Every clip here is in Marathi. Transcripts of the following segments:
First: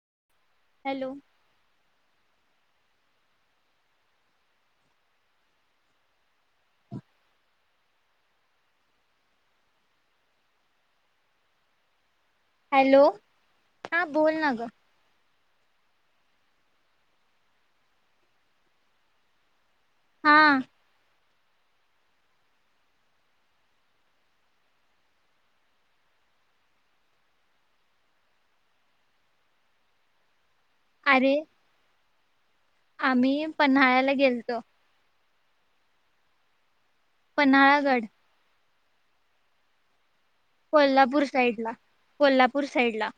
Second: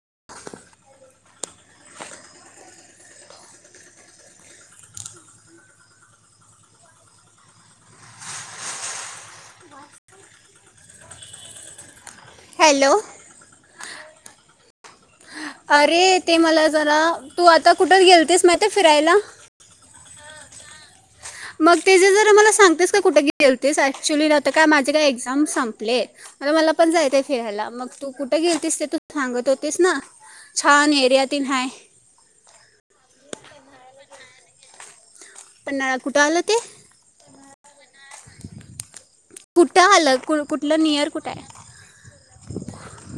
[inaudible] हॅलो हॅलो हां बोलना गं. अरे ते मला जरा, तू आता कुठं गेलतीस माहिते फिरायला? हां मग तेजं जरा मला सांगतेस काय कुठे गेलतीस? ऍक्च्युली ना आता काय माझे काय एक्झाम संपलेय. आता मला पण जायचाय फिरायला, मग तू कुठं गेलतीस ते तू सांगत होतीस ना. छान एरिया अरे तेन हाय. आम्ही पन्हाळ्याला गेलतो. पन्हाळा कुठं आलं ते पन्हाळागड कुठं आल ग? कोल्हापूर साईड ला, कोल्हापूर साईड ला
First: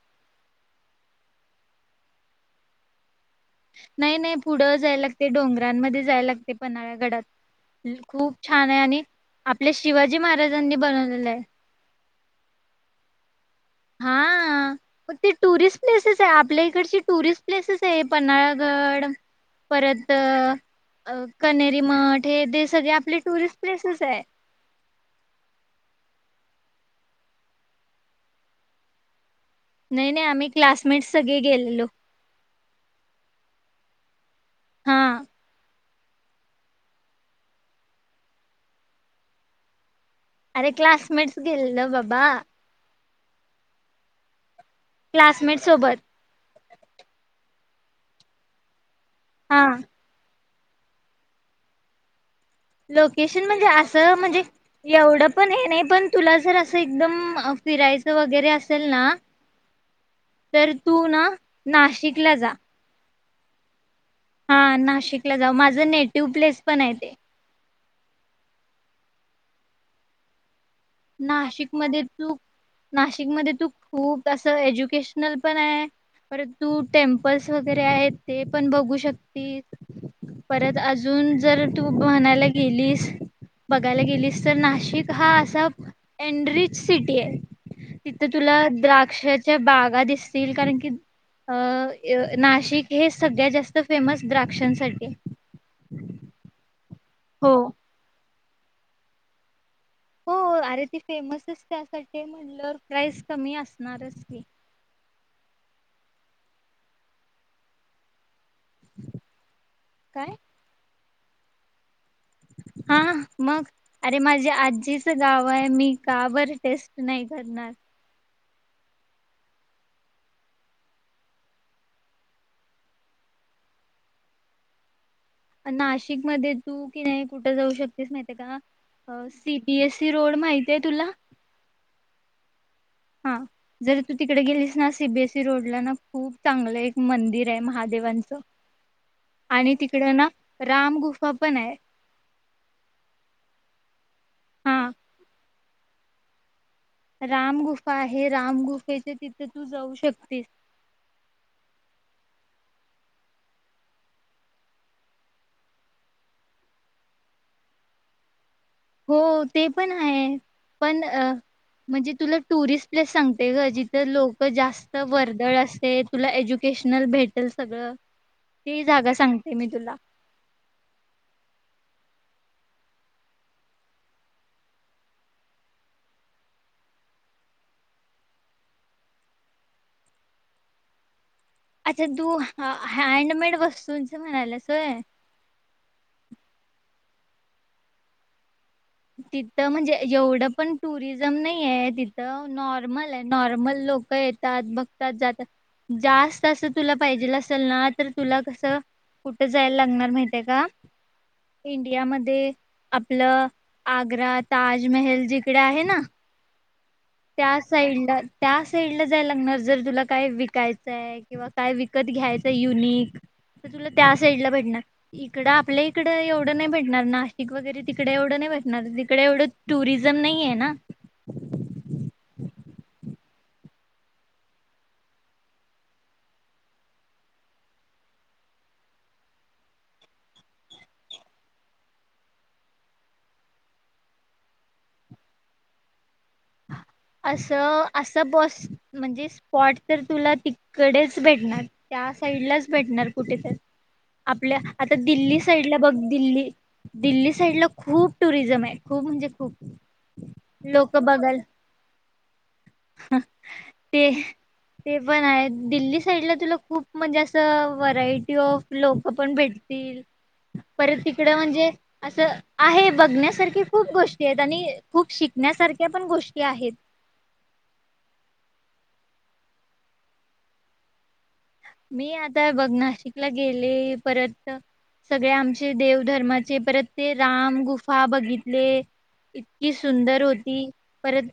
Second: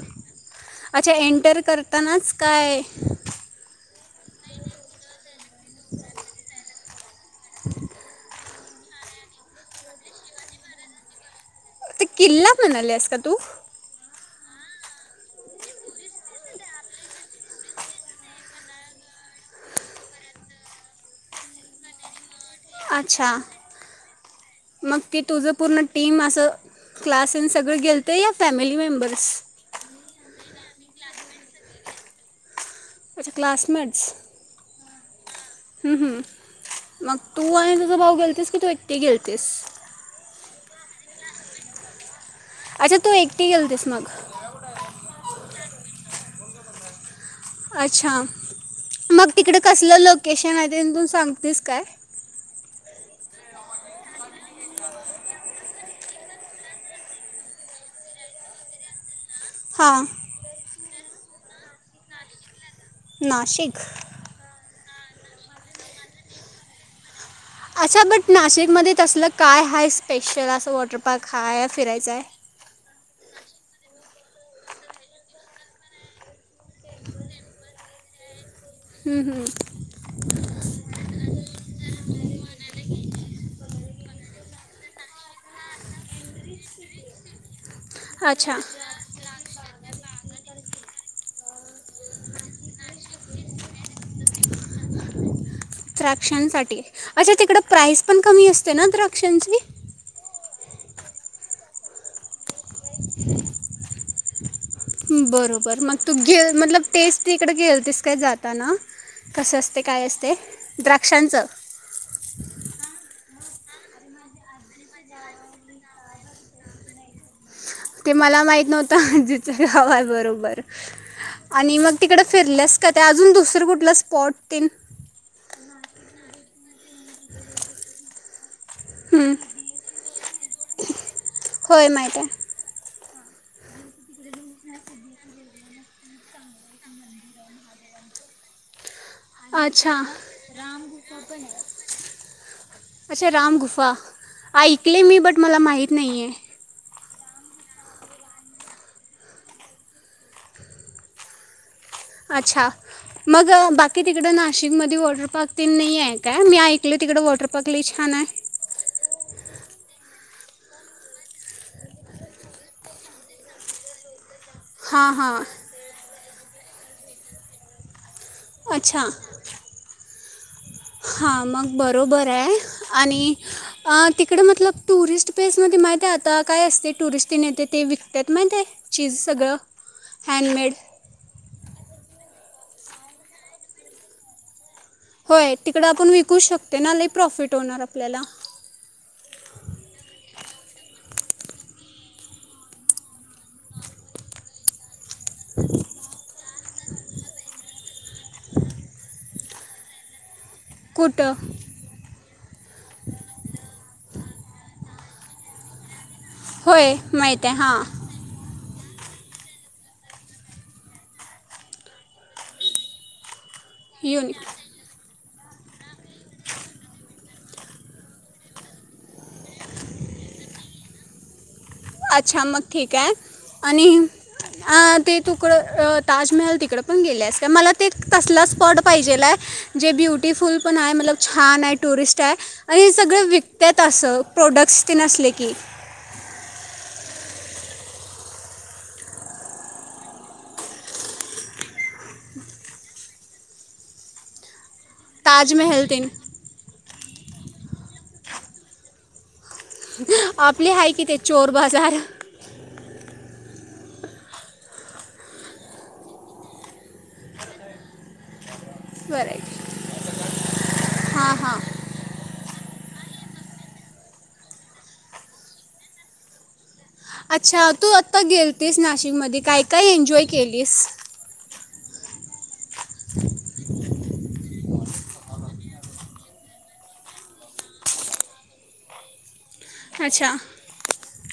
अच्छा एंटर करतांनाच काय नाही नाही पुढं पन्हाळ्या गडात तिथ खूप छान हाय आणि आपल्या शिवाजी महाराजांनी बनवलेलं आहे ते किल्ला म्हणायलेस का तू हां आ् मग ते टुरिस्ट प्लेसेस आहे आपल्या इकडची टुरिस्ट प्लेसेस आहे पन्हाळागड परत कनेरीमठ अच्छा मग ती तुझं पूर्ण टीम असं क्लासन सगळं गेलत या फॅमिली मेंबर्स नाही नाही आम्ही क्लासमेट सगळे गेलेलो अच्छा क्लासमेट्स हा ह ह मग तू आणि तुझ भाऊ गेलतीस की तू एकटी गेलतीस? अरे क्लासमेट्स गेलेलो बाबा अच्छा तू एकटी गेलतेस मग क्लासमेट सोबत अच्छा मग तिकड हा कसलं लोकेशन माहिती तून सांगतेस काय लोकेशन म्हणजे असं म्हणजे एवढं पण हे नाही पण तुला जर असं एकदम फिरायचं वगैरे असेल ना हां तर तू ना नाशिकला जा नाशिक हा नाशिकला जाऊ माझं नेटिव प्लेस पणे ते अच्छा बट नाशिकमध्ये तसलं काय हाय स्पेशल असं वा वॉटरपार्क हाय नाशिकमध्ये फिरायचा हाय तू नाशिकमध्ये तू खूप असं एज्युकेशनल पणे परत टेम्पल्स वगैरे आहे ते पण बघू हं, हं. शकतीस परत अजून जर तू म्हणायला गेलीस बघायला गेलीस तर नाशिक हा असा एनडरिच सिटीये तिथं तुला अच्छा द्राक्ष बागा दिसतील कारण की अ नाशिक हे सगळ्यात जास्त फेमस द्राक्षांसाठीये द्राक्षांसाठी अच्छा तिकडं प्राईज पण कमी असते ना द्राक्षांची हो अरे ती फेमसच त्यासाठीये म्हणल्यावर प्राईस कमी असणारच की बरोबर मग तू घे मतलब टेस्ट तीकडे गेलतेस काय जात कस असते काय असते द्राक्षांचं हा मग अरे माझे आजीचं गाव आहे मी का बर टेस्ट नाही करणार ते मला माहीत नव्हतं आजीच्या गाव आहे बरोबर आणि मग तिकड फिरल्यास का ते अजून दुसर कुठला स्पॉट तेन नाशिक मध्ये तू कि नाही कुठं जाऊ शकतेस माहिती का अ हं. सीबीएससी रोड माहिती ये तुला होय माहीत आहे हा जर तू तिकडे गेलीस ना सीबीएससी रोडला ना खूप चांगलं एक मंदिर आहे महादेवांचं आणि अच्छा, तिकड ना राम गुफा पण आहे अच्छा रामगुफा हा. ऐकले मी बट मला माहि माहीत नाहीये राम गुफा आहे रामगुफेचे तिथे तू जाऊ शकतीस अच्छा मग बाकी तिकडं नाशिकमध्ये वॉटर पार्क तेन नाही आहे काय मी ऐकल तिकडं वॉटर पार्क ल ई छान हाय हो ते पण आहे पण अ म्हणजे तुला टुरिस्ट प्लेस सांगते ग जिथं लोक जास्त हां हां वर्दळ असते तुला एज्यु वकेशनल भेटेल सगळं ती जागा सांगते मी तुला हा मग बरोबर आहे आणि तिकडे मतलब टुरिस्ट प्लेसमध्ये माहित आहे आता काय असते टुरिस्टने येते ते विकतात माहित आहे चीज सगळं हॅडमेड अच्छा तू हँडमेड वस्तूंच म्हणाल्यास होय तिकड आपण विकू शकतोय ना लई प्रॉफिट होणार आपल्याला तिथं म्हणजे एवढं पण टुरिझम नाही आहे तिथं नॉर्मल आहे नॉर्मल लोक येतात बघ पण जात जास्त अस तुला पाहिजेल असेल ना तर तुला कस कुठं जायला लागणार माहित का कुठं इंडियामध्ये आपलं आग्रा ताजमहल जिकडे आहे ना? होय माहीत आहे त्या हां साईडला त्या फिल्ड ला जाय लागणार जर तुला काय विकायचंय किंवा काय विकत घ्यायचं युनिक तर तुला त्या साईड युनिक ला भेटणार इकडं आपल्या इकड एवढं नाही भेटणार नाशिक वगैरे तिकडे एवढं नाही भेटणार तिकडे एवढं टुरिझम नाहीये ना अच्छा मग ठीक आहे आणि ते तुकडं ताजमहल तिकडं पण गेल्यास का मला ते तसला स्पॉट पाहिजेल आहे जे ब्युटिफुल पण आहे मतलब छान आहे टुरिस्ट आहे आणि सगळें विकत्यात असं प्रोडक्ट्स तेन असले की अस अस बस म्हणजे स्पॉट तर तुला तिकडेच भेटणार त्या साइडलाच भेटणार कुठे तर आपल्या आता दिल्ली साईडला ताजमहल बघ ते दिल्ली दिल्ली साईड ला खूप टुरिझम आहे खूप म्हणजे खूप आपली हाय लोक कि ते बघाल चो बाजार ते ते पण आहे दिल्ली साईडला तुला खूप म्हणजे असं व्हरायटी ऑफ लोक बरं पण आहे भेटतील परत तिकड हां हां म्हणजे असं आहे बघण्यासारखी खूप गोष्टी आहेत आणि खूप शिकण्यासारख्या पण गोष् ते आहेत. अच्छा तू आता गेलतीस नाशिक मध्ये काय काय एन्जॉय केलीस. मी आता हे बघ नाशिकला गेले परत सगळे आमचे देवधर्माचे परत ते राम गुफा बघितले. ती सुंदर अच्छा होती परत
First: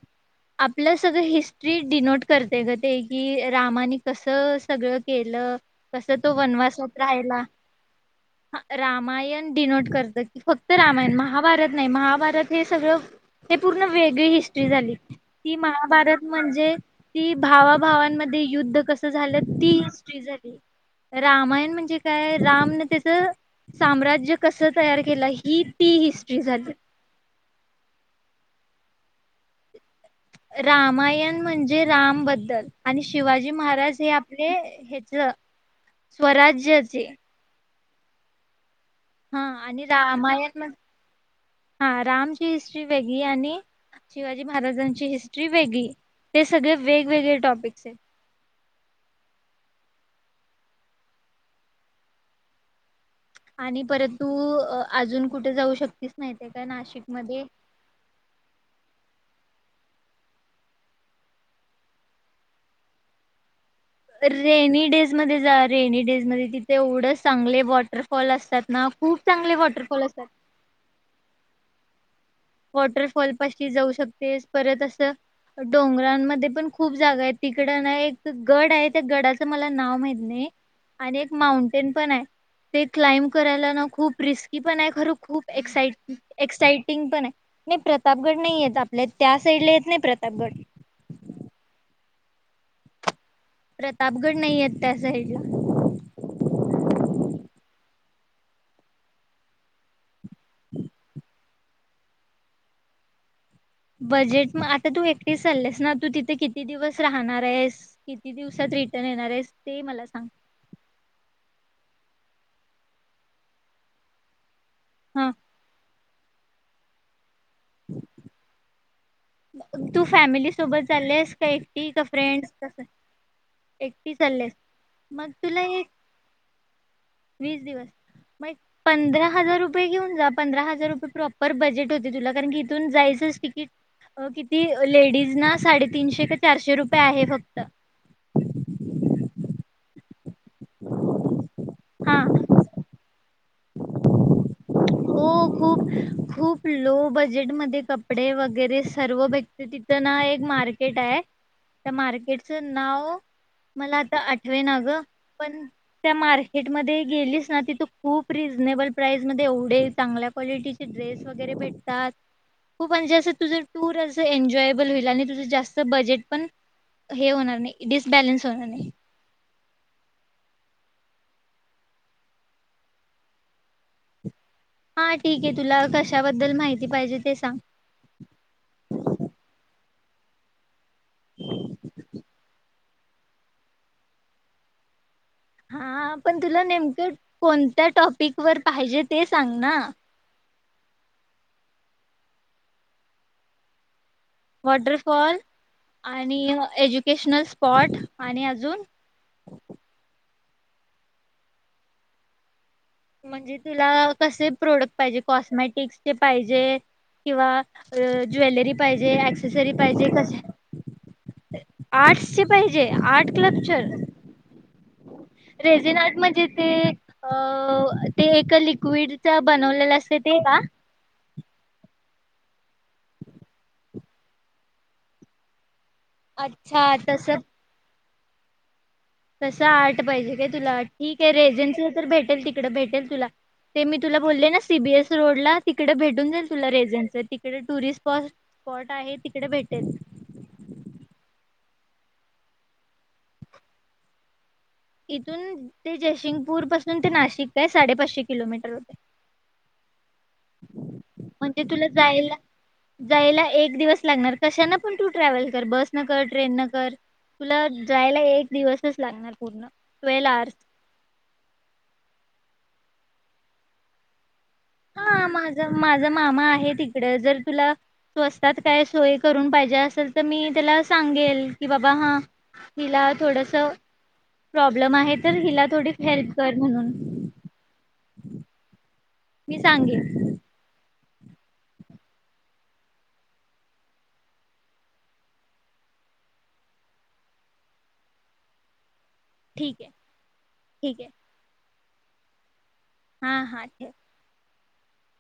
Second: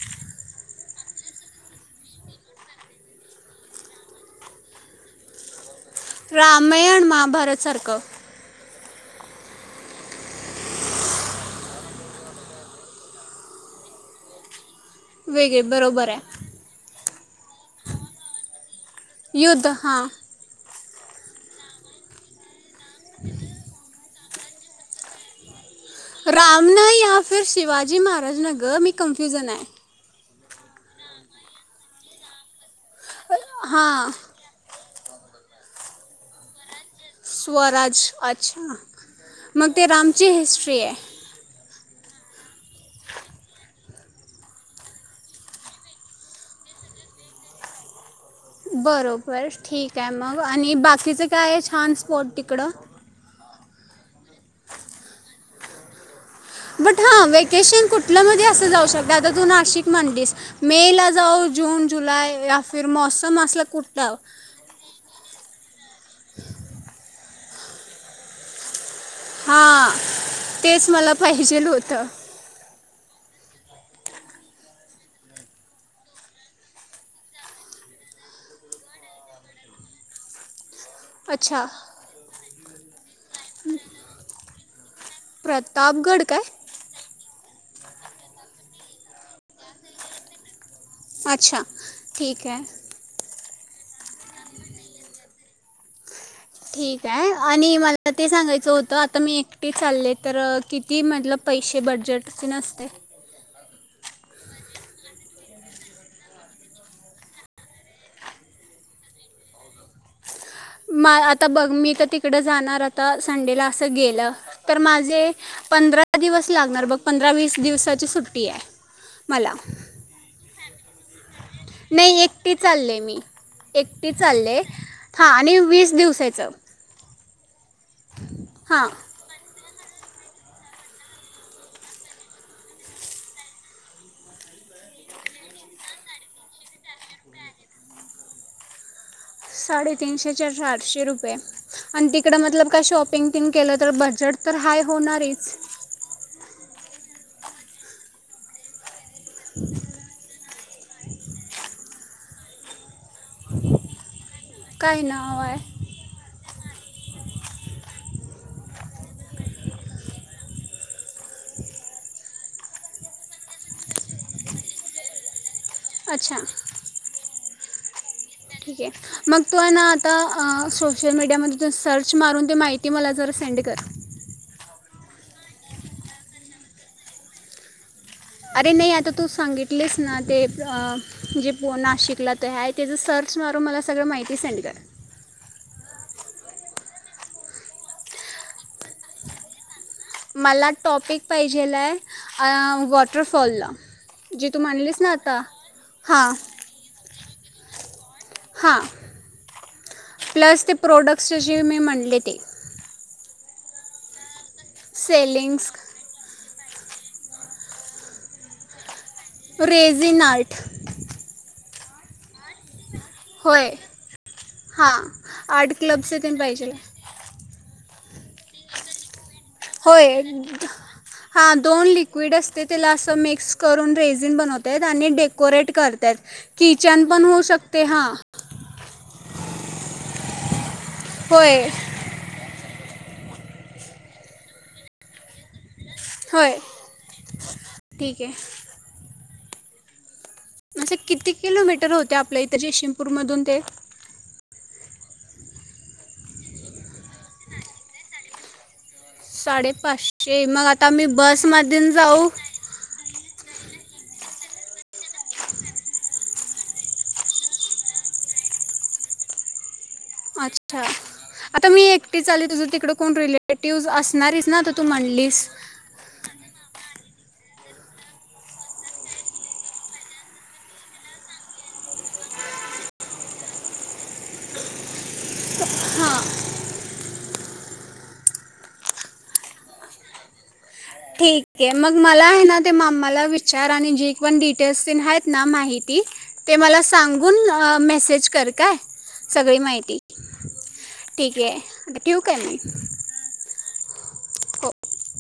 आपलं सगळं हिस्ट्री डिनोट करते ग ते की रामाने कस सगळं केलं. कसं तो वनवासात रामायण राहिला महाभारत सारखं. रामायण डिनोट करतं की फक्त रामायण महाभारत नाही, महाभारत हे सगळं हे पूर्ण वेगळी हिस्ट्री झाली. ती वेगळे बरोबर महाभारत आहे म्हणजे ती भावाभावांमध्ये युद्ध कस झालं युद्ध तीच हां ट्री झाली. रामायण म्हणजे काय रामन त्याचं साम्राज्य कसं तयार केलं ही ती हिस्ट्री राम झाली नाही या फिर शिवाजी महाराज न ग मी कंफ्यूजन हाय. रामायण म्हणजे राम बद्दल आणि शिवाजी महाराज हे हां आपले च स्वराज्यचे स्वराज्य अच्छा. हा मग आणि ते रामची रामायण [unintelligible] हिस्ट्री आहे हा राम ची हिस्ट्री वेगळी आणि शिवाजी महाराजांची हिस्ट्री वेगळी ते सगळे वेगवेगळे टॉपिक्स आहेत. बरोबर ठीक आहे मग आणि बाकीचं काय छान स्पॉट तिकडं. आणि परंतू अ अआजून कुठ जाऊ शकतीस माहितीय का बट हा नाशिकमध्ये व्हेकेशन कुठल्या मध्ये असं जाऊ शकते आता तू नाशिक म्हणलीस मे ला जाऊ जून जुलै या फिर मोसम असला कुठ रेनी डेज मध्ये जा रेनी डेज मध्ये तिथे एवढं चांगले वॉटरफॉल असतात ना? खूप चांगले हा वॉटरफॉल असतात. तेच मला पाहिजे ल हो [inaudible] वॉटरफॉल पाशी जाऊ शकतेस परत असं डोंगरांमध्ये पण खूप जागा आहे तिकड ना एक गड आहे त्या गडाचं मला नाव माहीत नाही. आणि एक अच्छा माउंटेन पण हाय. ते क्लाइम्ब करायला ना खूप रिस्की पण हाय खरं खूप एक्साट प्रतापगड काय एक्सायटिंग पण हाय. नाही प्रतापगड नाही येत आपल्या त्या साईडला येत नाही प्रतापगड. अच्छा ठीक ये प्रतापगड नाही येत त्या साईडला. ठीक आहे आणि मला ते सांगायचं होत आता मी एकटी चालले तर किती मतलब पैसे बड बजेट कितीन असतय बजेट मग आता तू एकटे चाललेस ना तू तिथे किती दिवस राहणार आहेस किती दिवसात रिटर्न येणार आहेस ते मला सांग? म आता बघ मी तर तिकड जाणार आता संडेला असं गेलं तर हा माझे पंधरा दिवस लागणार बघ पंधरा वीस दिवसाची सुट्टी आहे. मला तू फॅमिलीस सोबत चालेस? काय एकटी की नाही फ्रेंड एकटी कस चालले मी एकटी चाललेस? मग हां आणि तुला एक वीस दिवसाचं वीसदिवस मग हां पंधरा हजार रु पे घेऊन जा पधरा हजार रुपये प्रॉपर बजेट होते तुला कारण की इथून जायचंच तिकीट अ किती लेडीज ना साडेतीनशे क चारशे रुपये आहे फक्त साडेतीनशे चारशे आठशे रुपये आणि हा तिकडं मतलब काय शॉप- पिंगतेन केलतर बजेट तर हय हो, खूप खूप लो बजेट मध्ये कपडे वगैरे स सर्व भेटत तिथंना एक मार्क र्केट आहे मार्केटच नाव मला आता आठ ठवेना ग काय नाव आहे पण त्या मार्के मार्केट मध्ये गेलीसना तिथू खूप रिझनेबल प्राईस मध्ये एवढे चांगल्या क्वालिटी ड्रेस वगैर भेटतात खूप म्हणजे अस तुझ टूर अस एन्जॉबल होईल आणि तुझ जास्त तू बजेट अच्छा पण हे होणार नय डिस ठीक आहे - मग तू अन आता अं शो सोशल मीडियामध्ये सर्च मारून ते माहिती मला जरा सेंड कर हां ठीक आहे तुला कशाबद्दल माहिती पाहिजे ते सांग? अरे नाही आता तू सांगितलीस ना ते [inaudible] जे पो नाशिकला ते आहेत त्याचं सर्च मारून मला सगळं माहिती सेंड कर हां हां पण तुला नेमकं कोणत्या टॉपिक वर पाहिजे ते सांग ना? मला टॉपिक पाहिजेलाय अं वॉटरफॉल ला वॉटरफॉल हां आणि एज्युकेशनल स्पॉट आणि हां अजून- प्लस ते प्रोडक्ट्स जे मी म्हणले ते म्हणजें तुला कसे- प्रोडक्ट पाहिजे सेलिंग्स कॉस्मेटिक्स चे पाहिजे जे किंवा अ ज्वेलरी पाहि जे ॲक्सेसरी पाहिजे रेझिन कसे आर्ट आर्टस चे पै? जे आर्ट होय क्लबचर हां रेजिन आर्ट म्हणजे ते अं ते एका लिक्विड होय हां दोन लि- क्विड असतय त्याला असं मिक्स करून रेझिन बनवत्यात आहेत आणि डेकोरेट कर त्यात अच्छा किचन पण तस होऊ शकतंय हां [inaudible] तसं आर्ट पाहिजे काय तुला आट् ठीक आहे होय रेझिन तर भेटेल तिकडे भेटेल तुला ते मी तुला बोलले ना सीबीएस रोड ला तिकडे भेटून जाईल होय तुला रेझंनच तिकडे ठीक टुरिस्पाॅस आहे स्पॉट आहेत तिकडं भेटेल असं किती किलोमीटर होतंय, आपल्या इतर जयसिंगपूरमधून ते? इथून ते जयसिंगपूर पासून ते नाशिक ये साडे पाचशे किलोमीटर साडेे पाचशे शे मग आता मी बस म्हणजे तुला मधून जाऊ? जायला जायला एक दिवस लागणार कशान पण तू ट्रॅव्हल कर बस न कर, ट्रेन न कर, तुला जायला एक दिवसच लागणार पूर्ण. ट्वेल्व आवर्स अच्छा, आता मी एकटीच आली तुझ तिकडं कोण रिलेटिवज् असणारीच ना तर तू हा म्हणलीस माझ माझा मामा आहे ति् कड जर तुला स्वस्तात काय सोय करून पाहिजे असेल तर, मी त्याला सांगेल कि बाबा हां हिला थोडंस प्रॉब्लंम आहे तर हिला थोडी हां हेल्प कर म्हणून. मी सांगेन ठीक आहे, मग मला आहे ना ते मामाला विचार आणि जे पण डिटेल्स् तेन आहेत ना माहिती ते मला सांगून मेसेज कर काय? सगळी ठीक आहे माहिती ठीक? ये ठेऊ काय मी हा हा ठेव. हो -